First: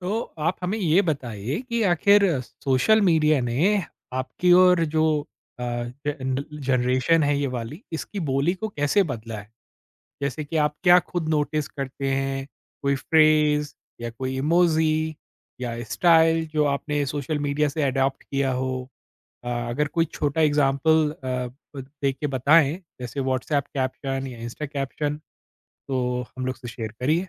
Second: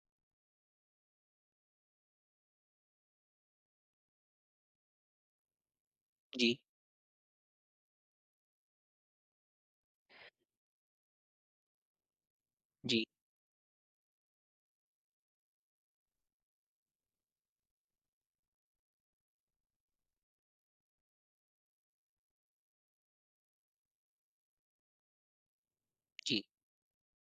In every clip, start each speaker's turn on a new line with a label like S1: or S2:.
S1: तो आप हमें ये बताइए कि आखिर सोशल मीडिया ने आपकी और जो
S2: जी,
S1: जनरेशन है ये वाली इसकी बोली को कैसे बदला है। जैसे कि आप क्या खुद नोटिस करते हैं, कोई
S2: जी,
S1: फ्रेज या कोई इमोजी या स्टाइल जो आपने सोशल मीडिया से अडॉप्ट किया हो। अगर कोई छोटा एग्जांपल दे के बताएं, जैसे व्हाट्सएप कैप्शन या इंस्टा कैप्शन, तो
S2: जी,
S1: हम लोग से शेयर करिए।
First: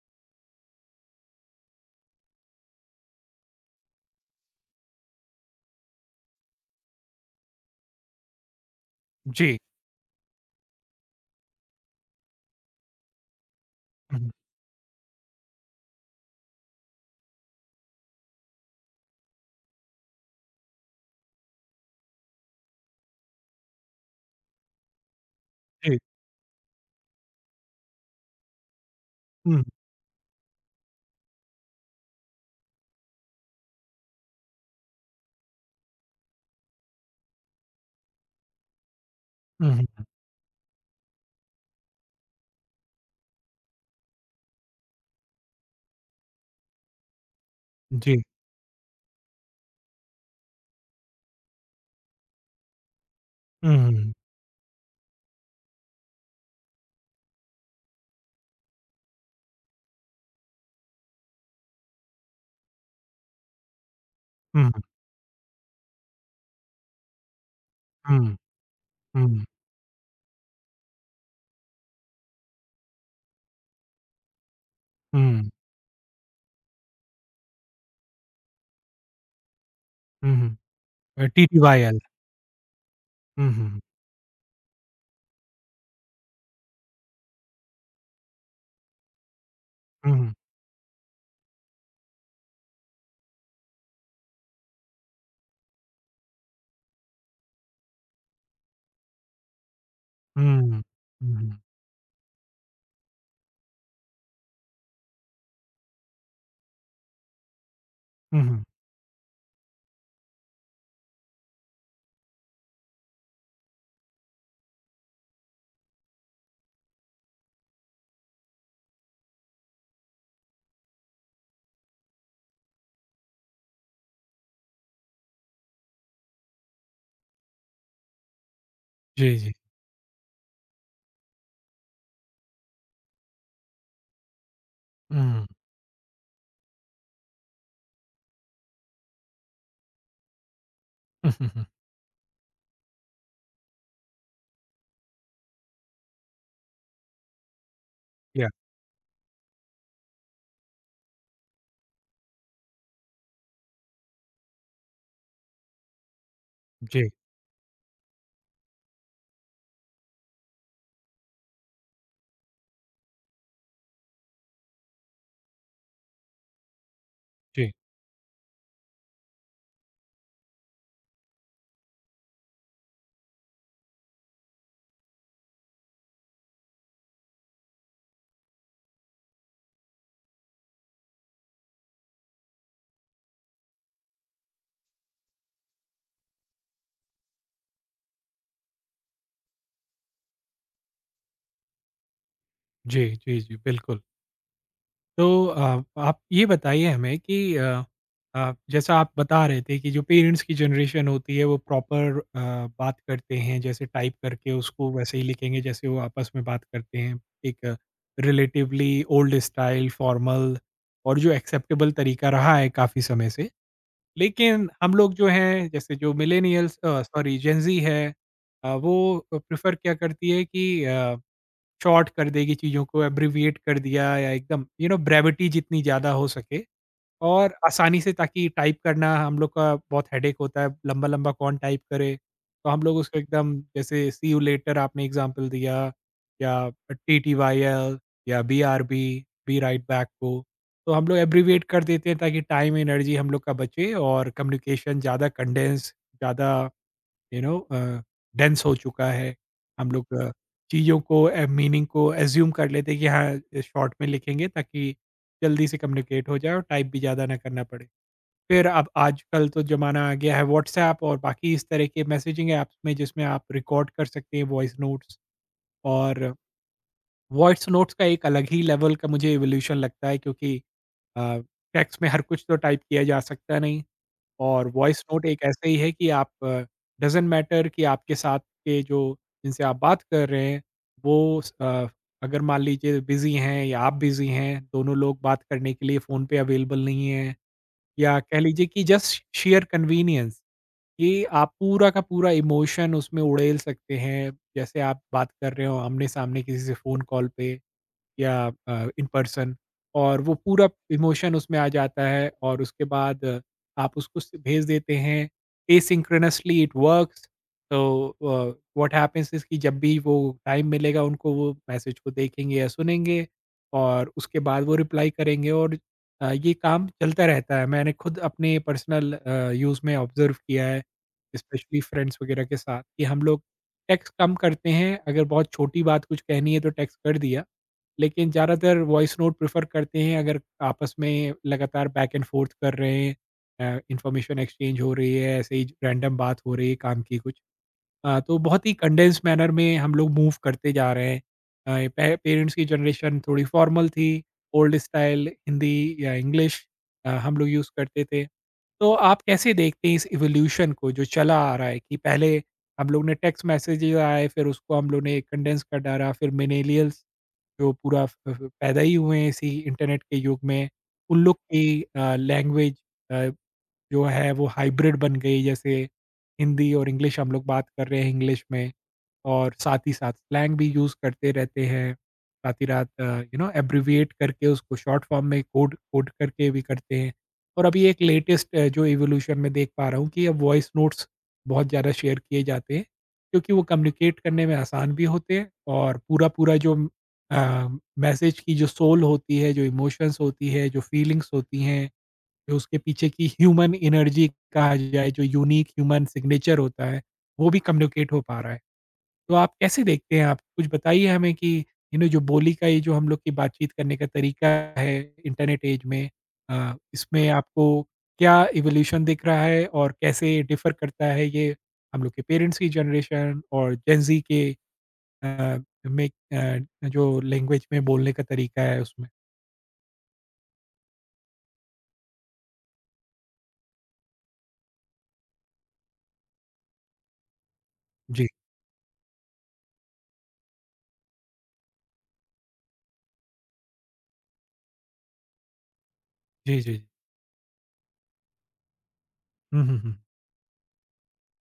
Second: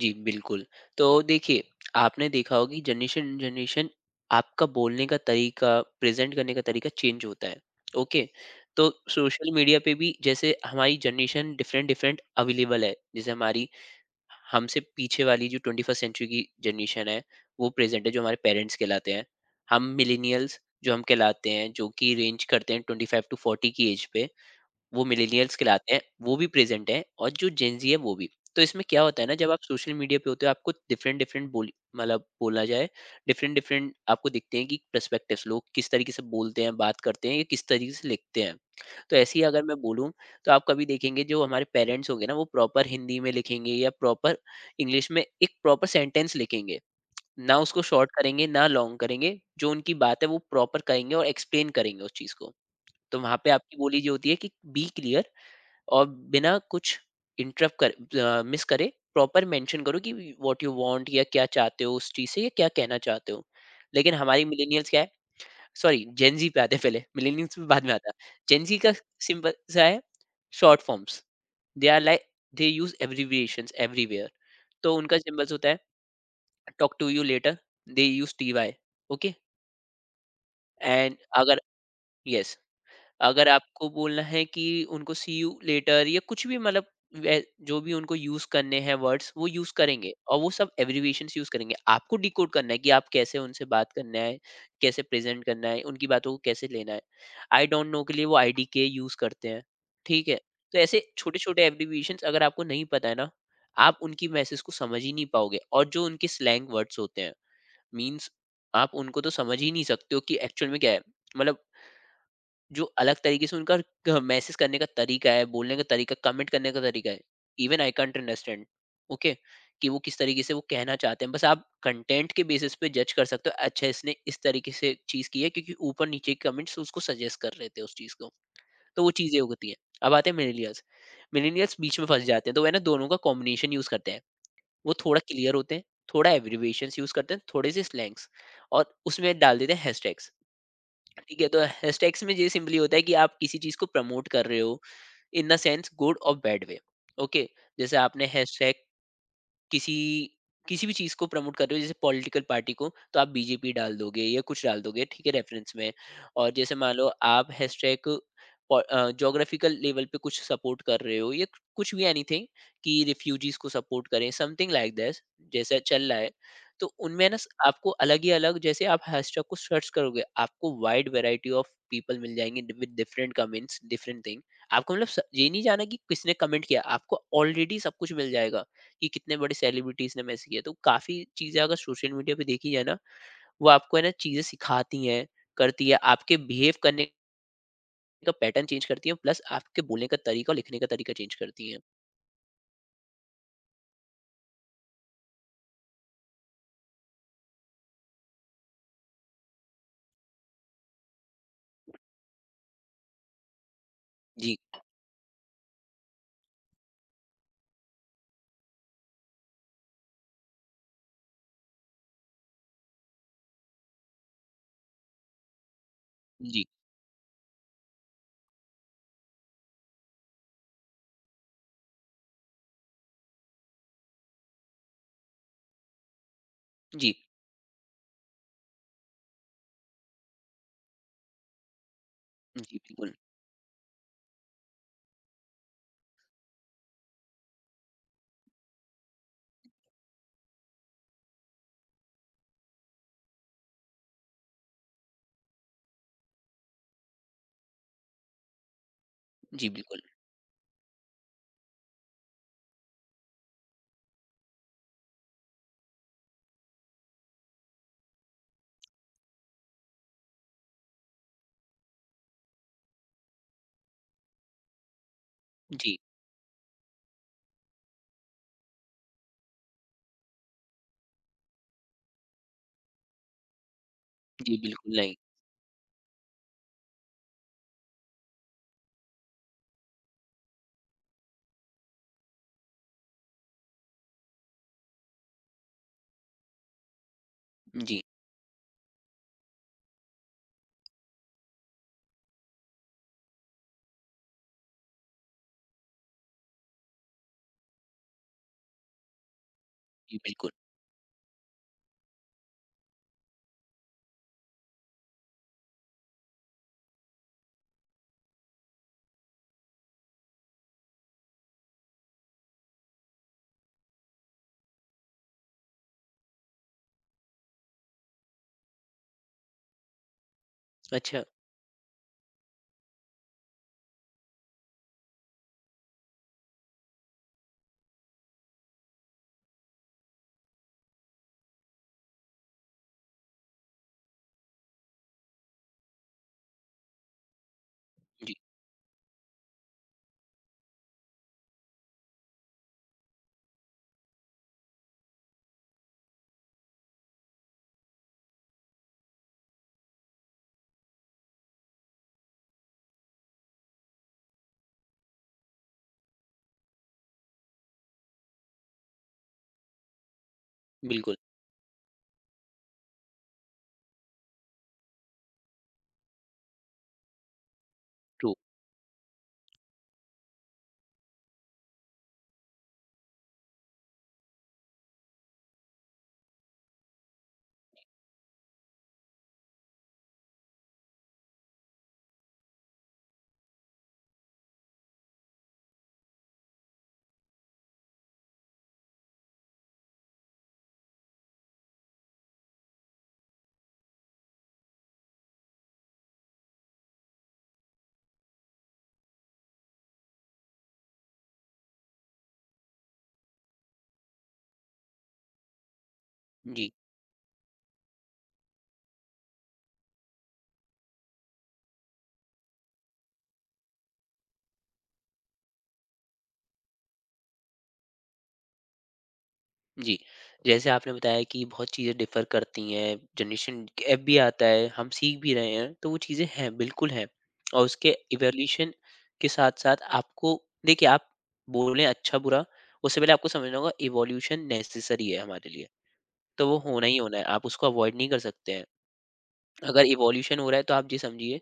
S2: जी, बिल्कुल। तो देखिए, आपने देखा होगा कि जनरेशन टू जनरेशन आपका बोलने का तरीका, प्रेज़ेंट करने का तरीका चेंज होता है, ओके? तो सोशल
S1: जी।
S2: मीडिया पे भी जैसे हमारी जनरेशन डिफरेंट-डिफरेंट अवेलेबल है। जैसे हमारी
S1: हम्म।
S2: हमसे पीछे वाली जो 21st सेंचुरी की जनरेशन है, वो प्रेज़ेंट है, जो हमारे पेरेंट्स कहलाते हैं। हम मिलेनियल्स जो हम कहलाते हैं, जो कि रेंज करते हैं 25 टू 40 की ऐज पे। वो मिलेनियल्स कहलाते
S1: जी।
S2: हैं, वो भी प्रेज़ेंट हैं और जो जेन ज़ी है वो भी। तो इसमें क्या होता है ना, जब आप
S1: हम्म।
S2: सोशल मीडिया पे होते हो आपको डिफ़रेंट-डिफ़रेंट बोल मतलब बोला जाए, डिफ़रेंट-डिफ़रेंट आपको दिखते हैं कि पर्सपेक्टिव्स लोग किस तरीके से बोलते हैं, बात करते हैं या किस तरीके से लिखते हैं। तो ऐसे ही अगर मैं
S1: हम्म।
S2: बोलूँ, तो आप कभी देखेंगे जो हमारे पेरेंट्स होंगे ना वो प्रॉपर हिंदी में लिखेंगे या प्रॉपर इंग्लिश में एक प्रॉपर सेंटेंस लिखेंगे। ना उसको शॉर्ट
S1: जी।
S2: करेंगे, ना लॉन्ग करेंगे, जो उनकी बात है वो प्रॉपर करेंगे और एक्सप्लेन करेंगे उस चीज़ को। तो वहाँ पे आपकी बोली जो
S1: हम्म।
S2: होती है कि बी क्लियर, और बिना कुछ इंटरप्ट कर मिस करे प्रॉपर मेंशन करो कि व्हाट यू वांट, या क्या चाहते हो उस चीज से, या क्या कहना चाहते हो। लेकिन हमारी
S1: हम्म।
S2: मिलेनियल्स क्या है, सॉरी जेनजी पे आते हैं पहले, मिलेनियल्स में बाद में आता है।
S1: हम्म।
S2: जेनजी का
S1: हम्म।
S2: सिंपल सा है, short forms. They are like, they use abbreviations everywhere. तो उनका
S1: हम्म।
S2: सिंबल्स होता है talk to you later, they use TY, okay?
S1: Hmm.
S2: And अगर,
S1: टीटीबीएल।
S2: यस, अगर
S1: हम्म। हम्म।
S2: आपको बोलना है कि उनको सी यू लेटर या कुछ भी, मतलब वे- जो भी उनको यूज करने हैं वर्ड्स वो यूज करेंगे,
S1: हम्म।
S2: और वो सब एब्रिविएशन यूज करेंगे। आपको डिकोड करना है कि आप कैसे उनसे बात करना है, कैसे प्रेजेंट करना है, उनकी बातों को कैसे लेना है। आई डोंट नो के लिए वो IDK यूज करते हैं, ठीक है? तो
S1: हम्म।
S2: ऐसे छोटे
S1: हम्म।
S2: छोटे एब्रिविएशन अगर आपको नहीं पता है ना, आप उनकी मैसेज को समझ ही नहीं पाओगे, और जो उनके स्लैंग वर्ड्स होते हैं, मीन्स,
S1: हम्म।
S2: आप उनको तो समझ ही नहीं सकते हो कि एक्चुअल में क्या है। मतलब जो अलग तरीके से उनका मैसेज करने का तरीका है, बोलने का तरीका, कमेंट करने का तरीका है, even I can't understand, okay? कि वो किस तरीके से वो कहना चाहते हैं। बस आप कंटेंट के बेसिस पे जज कर सकते हो, अच्छा इसने इस तरीके से चीज की है क्योंकि ऊपर नीचे के कमेंट्स उसको सजेस्ट कर रहे थे उस चीज को। तो वो
S1: जी
S2: चीजें
S1: जी।
S2: होती हैं। अब आते हैं मिलेनियल्स। मिलेनियल्स बीच में फंस जाते हैं, तो वह ना दोनों का कॉम्बिनेशन यूज करते हैं। वो थोड़ा
S1: हम्म।
S2: क्लियर होते हैं, थोड़ा एब्रिविएशन यूज करते हैं, थोड़े से स्लैंग्स, और उसमें डाल देते हैं हैशटैग्स।
S1: हम्म।
S2: ठीक है, तो
S1: हम्म।
S2: हैशटैग्स में ये सिंपली होता है कि आप किसी चीज को प्रमोट कर रहे हो, इन द सेंस गुड और बैड वे, ओके? जैसे आपने
S1: या।
S2: हैशटैग किसी किसी भी चीज को प्रमोट कर रहे हो, जैसे पॉलिटिकल पार्टी को तो आप BJP डाल दोगे या कुछ डाल दोगे, ठीक है, रेफरेंस में। और जैसे मान लो
S1: जी।
S2: आप हैशटैग जोग्राफिकल लेवल पे कुछ सपोर्ट कर रहे हो, या कुछ भी एनीथिंग, कि रिफ्यूजीज को सपोर्ट करें, समथिंग लाइक दैट, जैसा चल रहा है। तो उनमें ना
S1: जी
S2: आपको अलग ही अलग, जैसे आप हैशटैग को सर्च करोगे आपको वाइड वैरायटी ऑफ पीपल मिल जाएंगे with different comments, different thing. आपको मतलब ये नहीं जाना कि किसने कमेंट किया, आपको ऑलरेडी सब कुछ मिल जाएगा, कि कितने बड़े सेलिब्रिटीज ने मैसेज किया। तो काफी चीजें अगर सोशल मीडिया पे देखी जाए ना, वो आपको है ना चीजें सिखाती हैं, करती है, आपके बिहेव करने का पैटर्न चेंज करती है, प्लस आपके बोलने का तरीका और लिखने का तरीका चेंज करती है।
S1: जी जी। जी बिल्कुल। तो आप ये बताइए हमें कि जैसा आप बता रहे थे कि जो पेरेंट्स की जनरेशन होती है वो प्रॉपर बात करते हैं, जैसे टाइप करके
S2: जी,
S1: उसको वैसे ही लिखेंगे जैसे वो आपस में बात करते हैं। एक रिलेटिवली ओल्ड स्टाइल फॉर्मल और जो एक्सेप्टेबल तरीका रहा है काफ़ी समय से। लेकिन हम लोग जो हैं, जैसे जो
S2: जी,
S1: मिलेनियल्स सॉरी जेंजी है, वो प्रेफर क्या करती है कि शॉर्ट कर देगी चीज़ों को, एब्रिविएट कर दिया, या एकदम यू नो ब्रेविटी जितनी ज़्यादा हो सके
S2: जी,
S1: और आसानी से, ताकि टाइप करना हम लोग का बहुत हेडेक होता है, लंबा-लंबा कौन टाइप करे? तो
S2: जी,
S1: हम लोग
S2: बिल्कुल।
S1: उसको एकदम जैसे सी यू लेटर आपने एग्ज़ाम्पल दिया, या टीटीवायल, या BRB, be be right back को, तो हम लोग एब्रिविएट कर देते हैं ताकि टाइम, एनर्जी हम लोग का बचे और कम्युनिकेशन ज़्यादा कंडेंस, ज़्यादा यू नो अ, डेंस हो चुका है।
S2: जी,
S1: हम
S2: बिल्कुल।
S1: लोग चीज़ों को मीनिंग को अज़्यूम कर लेते हैं कि हाँ, शॉर्ट में लिखेंगे ताकि जल्दी से कम्युनिकेट हो जाए और टाइप भी ज़्यादा ना करना पड़े। फिर अब आजकल तो ज़माना आ गया है व्हाट्सऐप और बाकी इस तरह के मैसेजिंग ऐप्स में, जिसमें आप रिकॉर्ड कर सकते हैं वॉइस नोट्स।
S2: जी,
S1: और वॉइस नोट्स का एक अलग ही लेवल का मुझे इवोल्यूशन लगता है, क्योंकि अ, टेक्स्ट में हर कुछ तो टाइप किया जा सकता नहीं।
S2: जी,
S1: और
S2: बिल्कुल
S1: वॉइस
S2: नहीं।
S1: नोट एक ऐसा ही है कि आप, डज़न्ट मैटर कि आपके साथ के जो जिनसे आप बात कर रहे हैं वो अगर मान लीजिए बिज़ी हैं या आप बिज़ी हैं, दोनों लोग बात करने के लिए फ़ोन पे अवेलेबल नहीं हैं,
S2: जी,
S1: या कह लीजिए कि जस्ट शेयर कन्वीनियंस, कि आप पूरा का पूरा इमोशन उसमें उड़ेल सकते हैं। जैसे आप बात कर रहे हो आमने-सामने किसी से फ़ोन कॉल पे। या इन पर्सन।
S2: जी,
S1: और वो
S2: बिल्कुल।
S1: पूरा इमोशन उसमें आ जाता है और उसके बाद आप उसको भेज देते हैं। एसिंक्रोनसली इट वर्क्स, तो व्हाट हैपेंस इज कि जब भी वो टाइम मिलेगा उनको, वो मैसेज को देखेंगे या सुनेंगे और उसके बाद वो रिप्लाई करेंगे। और ये काम चलता रहता है। मैंने खुद अपने पर्सनल यूज़ में ऑब्जर्व किया है,
S2: अच्छा।
S1: स्पेशली फ्रेंड्स वगैरह के साथ, कि हम लोग टेक्स्ट कम करते हैं। अगर बहुत छोटी बात कुछ कहनी है तो टेक्स्ट कर दिया, लेकिन ज़्यादातर वॉइस नोट प्रेफ़र करते हैं अगर आपस में लगातार बैक एंड फ़ोर्थ कर रहे हैं, इन्फॉर्मेशन एक्सचेंज हो रही है, ऐसे ही रैंडम बात हो रही है काम की कुछ।
S2: जी,
S1: तो बहुत ही कंडेंस मैनर में हम लोग मूव करते जा रहे हैं। अ, पे पेरेंट्स की जनरेशन थोड़ी फ़ॉर्मल थी, ओल्ड स्टाइल हिंदी या इंग्लिश हम लोग यूज़ करते थे। तो आप कैसे देखते हैं इस इवोल्यूशन को जो चला आ रहा है कि पहले हम लोग ने टेक्स्ट मैसेजेज़ आए, फिर उसको हम लोग ने कंडेंस कर डाला, फिर मिलेनियल्स जो पूरा फ फ पैदा ही हुए हैं इसी इंटरनेट के युग में,
S2: बिल्कुल।
S1: उन लोग की लैंग्वेज अ, जो है वो हाइब्रिड बन गई। जैसे हिंदी और इंग्लिश हम लोग बात कर रहे हैं
S2: ट्रू।
S1: इंग्लिश में। और साथ ही साथ स्लैंग भी यूज़ करते रहते हैं। साथ ही रात यू नो एब्रिविएट करके उसको शॉर्ट फॉर्म में कोड कोड करके भी करते हैं। और अभी एक लेटेस्ट जो इवोल्यूशन मैं देख पा रहा हूँ कि अब वॉइस नोट्स बहुत ज़्यादा शेयर किए जाते हैं, क्योंकि वो कम्युनिकेट करने में आसान भी होते हैं और पूरा-पूरा जो अ, मैसेज की जो सोल होती है, जो इमोशंस होती है, जो फीलिंग्स होती हैं, जो उसके पीछे की ह्यूमन एनर्जी कहा जाए, जो यूनिक ह्यूमन सिग्नेचर होता है, वो भी कम्युनिकेट हो पा रहा है। तो आप कैसे देखते हैं आप? कुछ बताइए हमें कि यू नो जो बोली का ये जो हम लोग की बातचीत करने का तरीका है इंटरनेट ऐज में,
S2: जी,
S1: इसमें आपको क्या इवोल्यूशन दिख रहा है और कैसे डिफर करता है ये हम लोग के पेरेंट्स की जनरेशन और जेन ज़ी के अ, जो लैंग्वेज में बोलने का तरीका है उसमें?
S2: जी, जैसे आपने बताया कि बहुत चीज़ें डिफ़र करती हैं, जनरेशन गैप भी आता है, हम सीख भी रहे हैं, तो वो चीज़ें हैं, बिल्कुल हैं। और उसके
S1: जी,
S2: इवोल्यूशन के साथ-साथ आपको देखिए, आप बोलें अच्छा-बुरा, उससे पहले आपको समझना होगा इवोल्यूशन नेसेसरी है हमारे लिए, तो वो
S1: जी, जी,
S2: होना
S1: जी।
S2: ही होना है, आप उसको अवॉइड नहीं कर सकते हैं।
S1: हुँ, हुँ,
S2: अगर
S1: हुँ।
S2: इवोल्यूशन हो रहा है तो आप ये समझिए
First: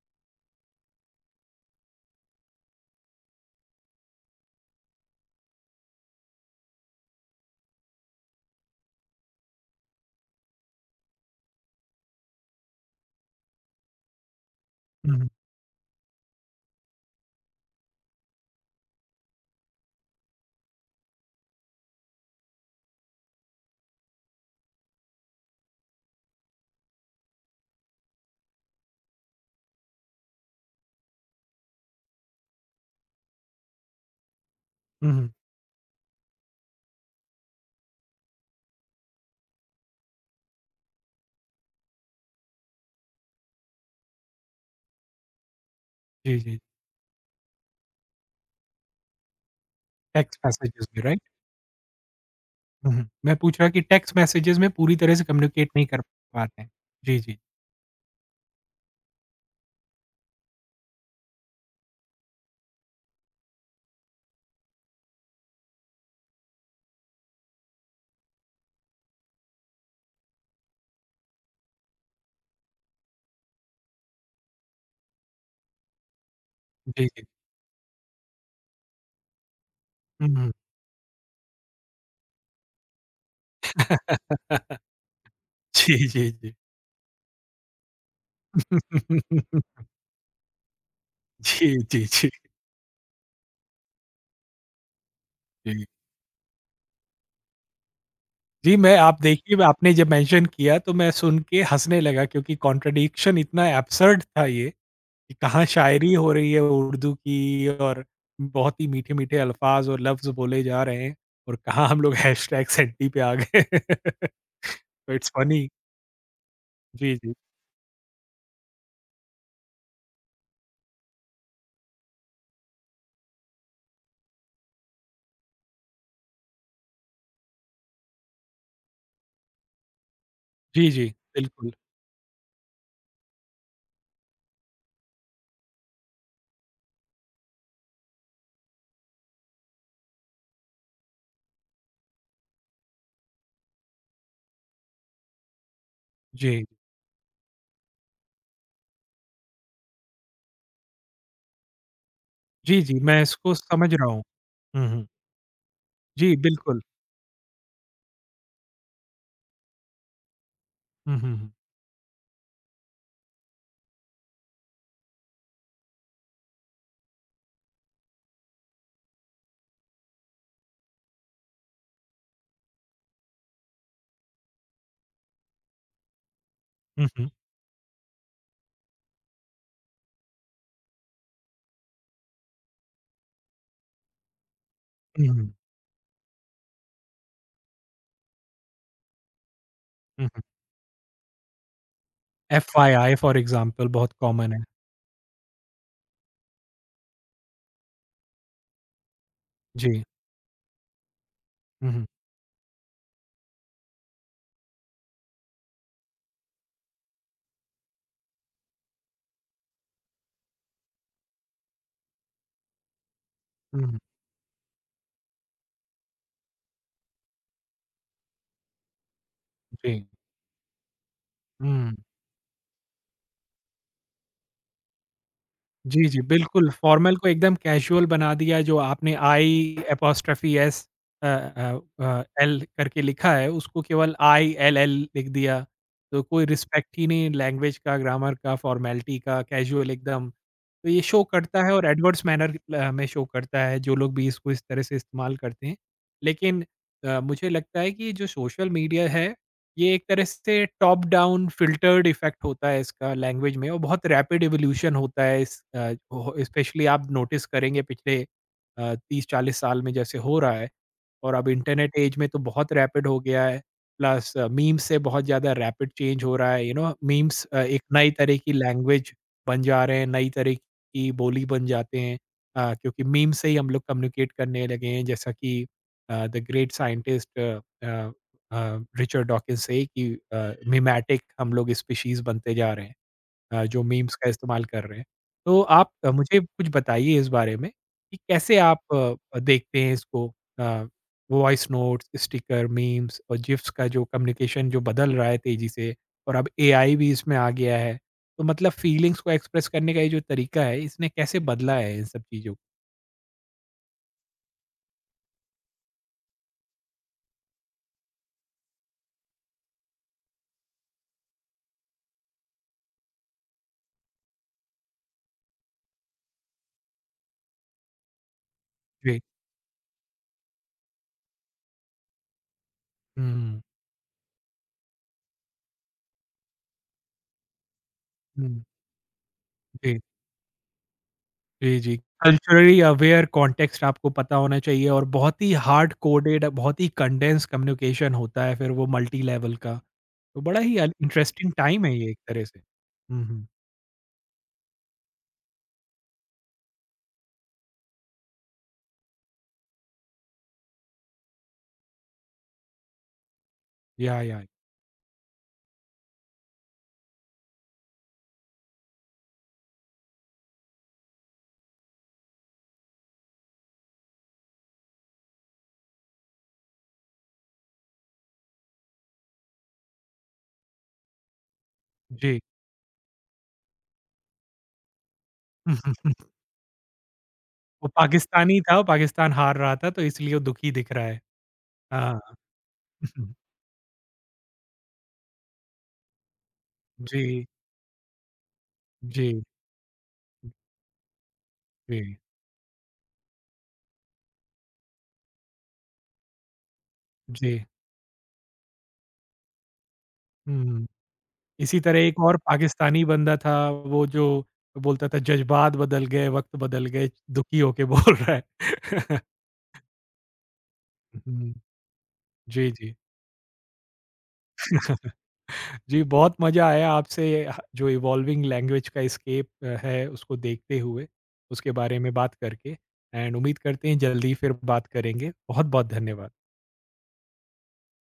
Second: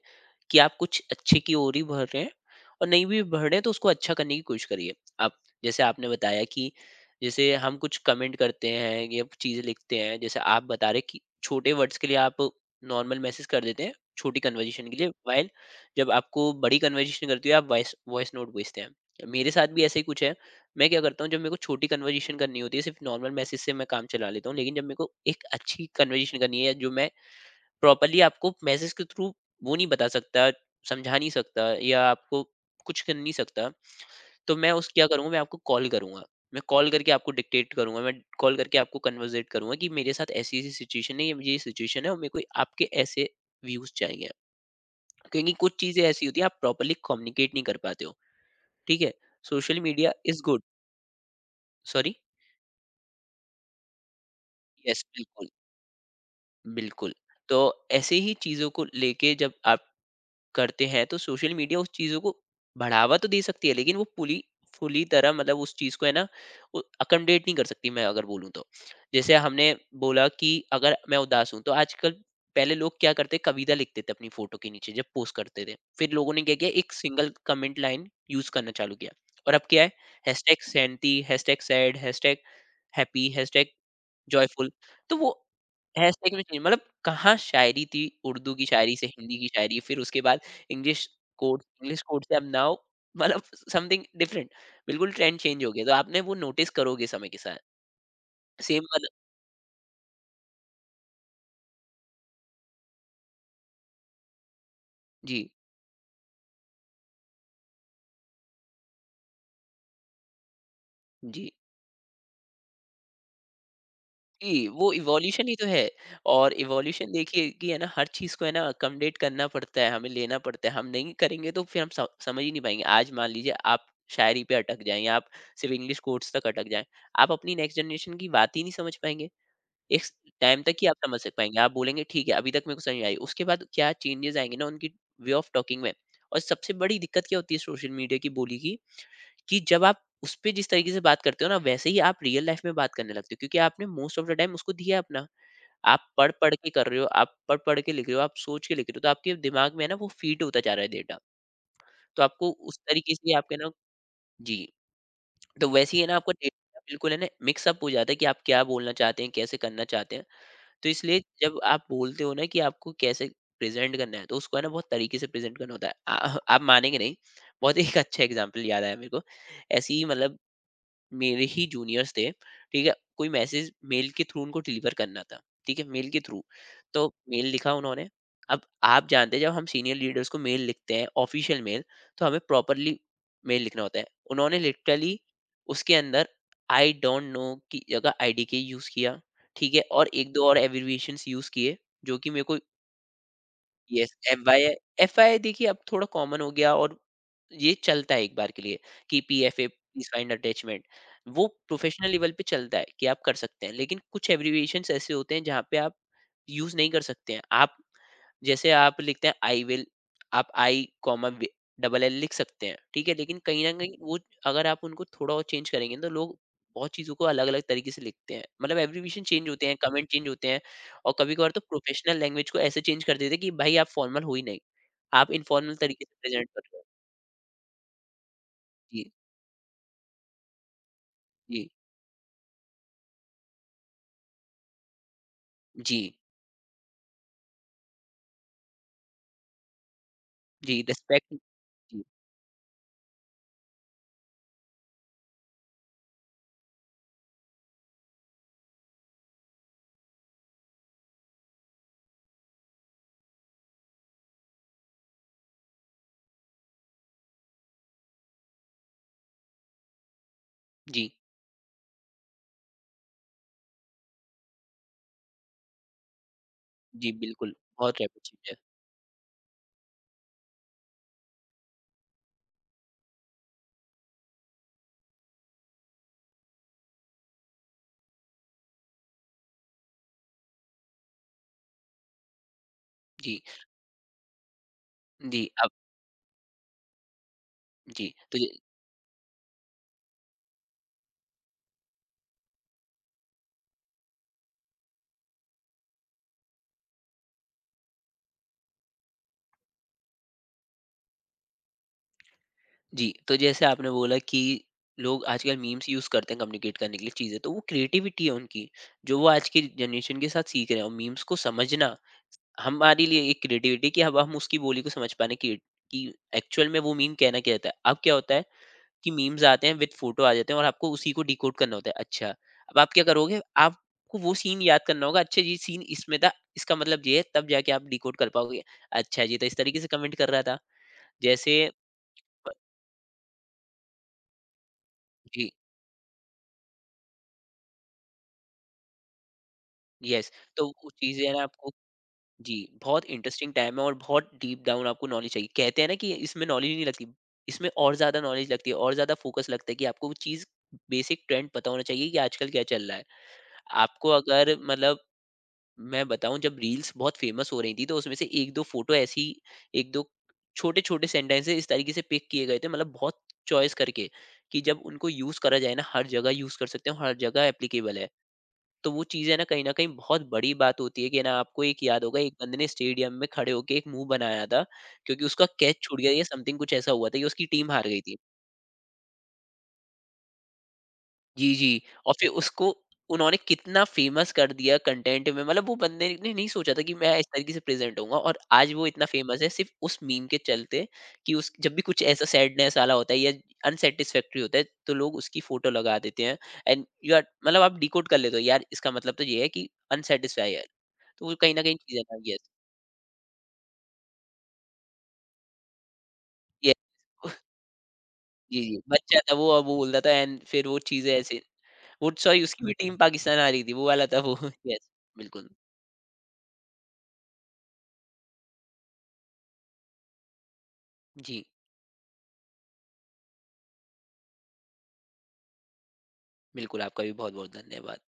S2: कि आप कुछ अच्छे की ओर ही बढ़ रहे हैं, और नहीं भी बढ़ रहे हैं तो उसको अच्छा करने की कोशिश करिए। आप जैसे आपने बताया कि जैसे हम कुछ कमेंट करते हैं या चीज़ें लिखते हैं, जैसे आप बता रहे कि छोटे वर्ड्स के लिए आप नॉर्मल मैसेज कर देते हैं, छोटी कन्वर्जेशन के लिए,
S1: हुँ, हुँ।
S2: वाइल जब आपको बड़ी कन्वर्जेशन करती है आप वॉइस वॉइस नोट भेजते हैं। मेरे साथ भी ऐसा ही कुछ है। मैं क्या करता हूँ, जब मेरे को छोटी कन्वर्जेशन करनी होती है सिर्फ नॉर्मल मैसेज से मैं काम चला लेता हूँ, लेकिन जब मेरे को एक अच्छी कन्वर्जेशन करनी है, जो मैं प्रॉपर्ली आपको मैसेज के थ्रू वो नहीं बता सकता, समझा नहीं सकता, या आपको कुछ कर नहीं सकता, तो मैं उस क्या
S1: हुँ,
S2: करूँगा,
S1: हुँ।
S2: मैं आपको कॉल करूँगा। मैं कॉल करके आपको डिक्टेट करूँगा, मैं कॉल करके आपको कन्वर्सेट करूँगा कि मेरे साथ ऐसी-ऐसी सिचुएशन है, ये सिचुएशन है, और मेरे को आपके ऐसे व्यूज़ चाहिए। क्योंकि कुछ चीज़ें ऐसी
S1: जी,
S2: होती हैं आप
S1: जी।
S2: प्रॉपर्ली कम्युनिकेट नहीं कर पाते हो, ठीक है? Social media
S1: text
S2: is good.
S1: Messages में राइट?
S2: सॉरी?
S1: हुँ, हुँ। मैं पूछ रहा कि टेक्स्ट मैसेजेज़ में पूरी
S2: यस,
S1: तरह से
S2: बिल्कुल,
S1: कम्युनिकेट नहीं कर पाते हैं।
S2: बिल्कुल।
S1: जी, जी।
S2: तो ऐसे ही चीज़ों को लेके जब आप करते हैं तो सोशल मीडिया उस चीज़ों को बढ़ावा तो दे सकती है लेकिन वो पूरी पूरी तरह, मतलब उस चीज़ को है ना अकोमोडेट नहीं कर सकती, मैं अगर बोलूँ तो। जैसे हमने बोला कि अगर मैं उदास हूँ, तो आजकल, पहले लोग क्या करते, कविता लिखते थे अपनी फोटो के नीचे जब पोस्ट करते थे, फिर लोगों ने क्या किया, एक
S1: जी, जी।
S2: सिंगल कमेंट लाइन यूज करना चालू किया। और अब क्या है,
S1: हुँ।
S2: हैशटैग सैंती, hashtag sad, hashtag happy, joyful. तो वो
S1: जी, जी,
S2: हैशटैग में
S1: जी।
S2: चेंज, मतलब कहाँ शायरी थी उर्दू की शायरी से हिंदी की शायरी, फिर उसके बाद इंग्लिश, कोड
S1: जी,
S2: इंग्लिश
S1: जी,
S2: कोड
S1: जी,
S2: से अब नाउ, मतलब समथिंग डिफरेंट। बिल्कुल ट्रेंड चेंज हो गया,
S1: जी।
S2: तो आपने वो नोटिस करोगे समय के साथ।
S1: जी,
S2: सेम,
S1: मैं
S2: मतलब।
S1: आप देखिए आपने जब मेंशन किया तो मैं सुन के हँसने लगा क्योंकि कॉन्ट्रडिक्शन इतना एब्सर्ड था ये, कि
S2: जी,
S1: कहाँ शायरी हो रही है उर्दू की और बहुत ही मीठे-मीठे अल्फाज और लफ्ज़ बोले जा रहे हैं
S2: जी,
S1: और कहाँ हम लोग हैशटैग सेंटी पे आ गए।
S2: जी, वो
S1: तो इट्स
S2: इवोल्यूशन ही तो
S1: फनी।
S2: है। और इवोल्यूशन
S1: जी, जी।
S2: देखिए कि है ना, हर चीज को है ना अकोमोडेट करना पड़ता है, हमें लेना पड़ता है, हम नहीं करेंगे तो फिर हम समझ ही नहीं पाएंगे। आज मान लीजिए आप शायरी पे अटक जाएं, या आप सिर्फ इंग्लिश कोर्स तक अटक जाएं, आप अपनी नेक्स्ट जनरेशन की बात ही नहीं समझ पाएंगे। एक टाइम तक ही
S1: जी,
S2: आप
S1: जी,
S2: समझ सक पाएंगे, आप
S1: बिल्कुल।
S2: बोलेंगे ठीक है अभी तक मेरे को समझ आई, उसके बाद क्या चेंजेस आएंगे ना उनकी वे ऑफ टॉकिंग में। और सबसे बड़ी दिक्कत क्या होती है सोशल मीडिया की बोली की, कि जब आप उसपे जिस तरीके से बात करते हो ना, वैसे ही आप रियल लाइफ में बात करने लगते हो, क्योंकि आपने मोस्ट ऑफ द टाइम उसको दिया है अपना। आप पढ़-पढ़
S1: जी।
S2: के कर रहे हो, आप पढ़-पढ़ के लिख रहे हो, आप सोच के लिख रहे हो, तो आपके दिमाग में है ना वो फ़ीड होता जा रहा है डेटा। तो आपको उस
S1: जी, जी,
S2: तरीके
S1: मैं
S2: से
S1: इसको
S2: आपके ना,
S1: समझ रहा हूँ।
S2: जी,
S1: हुँ, हुँ।
S2: तो वैसे ही है ना आपका
S1: जी,
S2: डेटा
S1: बिल्कुल।
S2: बिल्कुल है ना मिक्स अप हो जाता है कि आप क्या बोलना चाहते हैं, कैसे करना चाहते हैं। तो
S1: हुँ,
S2: इसलिए
S1: हुँ, हुँ।
S2: जब आप बोलते हो ना कि आपको कैसे प्रेज़ेंट करना है, तो उसको है ना बहुत तरीके से प्रेज़ेंट करना होता है। आ आप मानेंगे नहीं, बहुत एक अच्छा एग्ज़ाम्पल याद आया मेरे को। ऐसे ही, मतलब मेरे ही जूनियर्स थे, ठीक है? कोई मैसेज मेल के थ्रू उनको डिलीवर करना था, ठीक है? मेल के थ्रू। तो
S1: हुँ, हुँ।
S2: मेल लिखा उन्होंने। अब आप जानते हैं जब हम सीनियर लीडर्स को मेल लिखते हैं ऑफिशियल मेल, तो हमें प्रॉपर्ली मेल लिखना होता है। उन्होंने लिटरली
S1: हुँ, हुँ।
S2: उसके अंदर आई डोंट नो की जगह IDK यूज़ किया, ठीक है? और
S1: हुँ, हुँ।
S2: 1-2 और एब्रिविएशंस यूज़ किए, जो कि मेरे को,
S1: एफआईआई फ़ॉर एग्ज़ाम्पल
S2: यस,
S1: बहुत कॉमन
S2: FY,
S1: है।
S2: FY देखिए अब थोड़ा कॉमन हो गया, और ये चलता है एक बार के लिए कि PFA,
S1: जी।
S2: प्लीज फाइंड अटैचमेंट, वो
S1: हुँ, हुँ,
S2: प्रोफेशनल लेवल पे चलता है कि आप कर सकते हैं, लेकिन कुछ एब्रिविएशंस ऐसे होते हैं जहाँ पे आप यूज नहीं कर सकते हैं। आप जैसे आप लिखते हैं आई विल, आप आई कॉमा डबल एल लिख सकते हैं, ठीक है, लेकिन कहीं ना
S1: हुँ,
S2: कहीं
S1: हुँ।
S2: वो, अगर आप उनको थोड़ा और चेंज करेंगे तो लोग, बहुत चीजों को अलग अलग तरीके से लिखते हैं, मतलब एब्रीविएशन चेंज होते हैं,
S1: जी।
S2: कमेंट चेंज होते हैं, और कभी कभार तो
S1: हुँ।
S2: प्रोफेशनल लैंग्वेज को ऐसे चेंज कर देते हैं कि भाई आप फॉर्मल हो ही नहीं, आप इनफॉर्मल
S1: जी,
S2: तरीके से
S1: जी,
S2: प्रेजेंट कर
S1: बिल्कुल
S2: रहे हो।
S1: फ़ॉर्मल को एकदम कैजुअल बना दिया। जो
S2: जी,
S1: आपने आई एपॉस्ट्रोफ़ी एस
S2: जी,
S1: एल करके लिखा है उसको केवल आईएलएल लिख दिया।
S2: जी,
S1: तो कोई रिस्पेक्ट ही नहीं लैंग्वेज का, ग्रामर का, फ़ॉर्मेलिटी का, कैजुअल एकदम।
S2: जी,
S1: तो ये शो
S2: रिस्पेक्ट,
S1: करता है और
S2: जी,
S1: एडवर्स मैनर में शो करता है जो लोग भी इसको इस तरह से इस्तेमाल करते हैं। लेकिन मुझे लगता है कि जो सोशल मीडिया है ये एक तरह से टॉप डाउन फ़िल्टर्ड इफ़ेक्ट होता है इसका लैंग्वेज में, और बहुत रैपिड इवोल्यूशन होता है इस अ, हो स्पेशली आप नोटिस करेंगे पिछले 30-40 साल में जैसे हो रहा है।
S2: जी,
S1: और अब इंटरनेट ऐज में तो बहुत रैपिड हो गया है। प्लस मीम्स से बहुत ज़्यादा रैपिड चेंज हो रहा है, यू नो
S2: जी,
S1: मीम्स
S2: बिल्कुल,
S1: एक
S2: बहुत
S1: नई
S2: रैपिड
S1: तरह
S2: चीज
S1: की
S2: है।
S1: लैंग्वेज बन जा रहे हैं, नई तरह की बोली बन जाते हैं, क्योंकि मीम से ही हम लोग कम्युनिकेट करने लगे हैं। जैसा कि the great scientist uh uh, Richard Dawkins से कि मीमैटिक हम लोग स्पीशीज़ बनते जा रहे हैं,
S2: जी,
S1: जो मीम्स का इस्तेमाल कर रहे हैं।
S2: जी,
S1: तो
S2: अब,
S1: आप मुझे कुछ बताइए इस बारे में
S2: जी,
S1: कि
S2: तो
S1: कैसे आप देखते हैं इसको, uh, voice notes, sticker, memes और गिफ्स का जो कम्युनिकेशन जो बदल रहा है तेज़ी से, और अब एआई भी इसमें आ गया है। तो मतलब फीलिंग्स को एक्सप्रेस करने का ये जो तरीका है इसने कैसे बदला है इन सब चीज़ों को?
S2: जी, तो जैसे आपने बोला कि लोग आजकल मीम्स यूज़ करते हैं कम्युनिकेट करने के लिए चीज़ें, तो वो क्रिएटिविटी है उनकी, जो वो आज की जनरेशन के साथ सीख रहे हैं, और मीम्स को समझना हमारे लिए एक क्रिएटिविटी, कि अब हम उसकी बोली को समझ पाने कि एक्चुअल में वो मीम कहना क्या चाहता है। अब क्या होता है कि
S1: जी।
S2: मीम्स आते हैं विद फ़ोटो आ जाते हैं, और आपको उसी को डिकोड करना होता है। अच्छा, अब आप क्या करोगे?
S1: हुँ,
S2: आपको वो सीन याद करना होगा, अच्छा ये सीन इसमें था, इसका मतलब ये है, तब जाके आप डिकोड कर
S1: हुँ,
S2: पाओगे।
S1: हुँ,
S2: अच्छा, ये तो इस तरीके से
S1: जी।
S2: कमेंट कर रहा था। जैसे,
S1: जी, जी।
S2: प
S1: कल्चरली अवेयर कॉन्टेक्स्ट आपको पता होना चाहिए और बहुत
S2: जी।
S1: ही हार्ड कोडेड बहुत ही कंडेंस कम्युनिकेशन होता है फिर वो मल्टी लेवल का।
S2: यस,
S1: तो बड़ा
S2: तो
S1: ही
S2: वो
S1: अल
S2: चीज़ें है ना
S1: इंटरेस्टिंग
S2: आपको,
S1: टाइम है ये एक तरह
S2: जी,
S1: से।
S2: बहुत
S1: हुँ, हुँ।
S2: इंटरेस्टिंग टाइम है और बहुत डीप डाउन आपको नॉलेज चाहिए, कहते हैं ना कि इसमें नॉलेज नहीं लगती, इसमें और ज़्यादा नॉलेज लगती है और ज़्यादा फोकस लगता है कि आपको वो चीज़, बेसिक ट्रेंड पता होना चाहिए कि आजकल क्या चल रहा है, आपको
S1: या, या।
S2: अगर, मतलब मैं बताऊं, जब रील्स बहुत फेमस हो रही थी, तो उसमें से एक दो फोटो ऐसी, एक दो छोटे छोटे सेंटेंसेस इस तरीके से पिक किए गए थे, मतलब बहुत चॉइस करके कि जब उनको यूज़ करा जाए ना हर जगह यूज़ कर सकते हो, हर जगह एप्लीकेबल है। तो वो चीज़ें ना कहीं न कहीं बहुत बड़ी बात होती है, कि ना आपको एक याद होगा, एक
S1: जी।
S2: बंदे ने स्टेडियम में खड़े होके एक मुँह बनाया था, क्योंकि उसका कैच छूट गया या समथिंग, कुछ ऐसा हुआ था कि उसकी टीम हार
S1: वो
S2: गई थी।
S1: पाकिस्तानी था, वो पाकिस्तान हार रहा था तो इसलिए वो दुखी दिख रहा है।
S2: जी, जी। और
S1: हाँ।
S2: फिर उसको उन्होंने कितना फ़ेमस कर दिया कंटेंट में, मतलब वो बंदे ने नहीं सोचा था कि मैं इस
S1: जी,
S2: तरीके से प्रेज़ेंट होऊँगा, और आज वो इतना फ़ेमस
S1: जी,
S2: है सिर्फ़ उस मीम के चलते, कि उस जब भी कुछ
S1: जी,
S2: ऐसा सैडनेस वाला होता है या अनसैटिस्फैक्टरी होता है, तो लोग उसकी फ़ोटो लगा देते हैं, एंड यू आर,
S1: जी।
S2: मतलब आप डिकोड कर लेते हो यार, इसका मतलब तो ये है कि अनसैटिस्फाई है।
S1: हुँ।
S2: तो वो कहीं न कहीं
S1: इसी तरह
S2: चीज़ें
S1: एक
S2: ना,
S1: और
S2: यस,
S1: पाकिस्तानी बंदा था वो जो बोलता था जज़्बात बदल गए, वक़्त
S2: यस।
S1: बदल गए, दुखी होके बोल रहा है।
S2: जी, जी, बच्चा था वो और वो बोल रहा था, एंड फिर वो चीज़ें ऐसे,
S1: हुँ,
S2: वो सॉरी उसकी भी,
S1: जी,
S2: हुँ,
S1: जी।
S2: टीम पाकिस्तान आ रही थी, वो वाला था वो। यस, बिल्कुल।
S1: जी, बहुत मज़ा आया आपसे ह जो इवॉल्विंग लैंग्वेज का स्केप है उसको देखते हुए,
S2: जी,
S1: उसके बारे में बात करके। एंड उम्मीद करते हैं जल्दी फिर बात करेंगे। बहुत-बहुत धन्यवाद।
S2: बिल्कुल, आपका भी बहुत-बहुत धन्यवाद।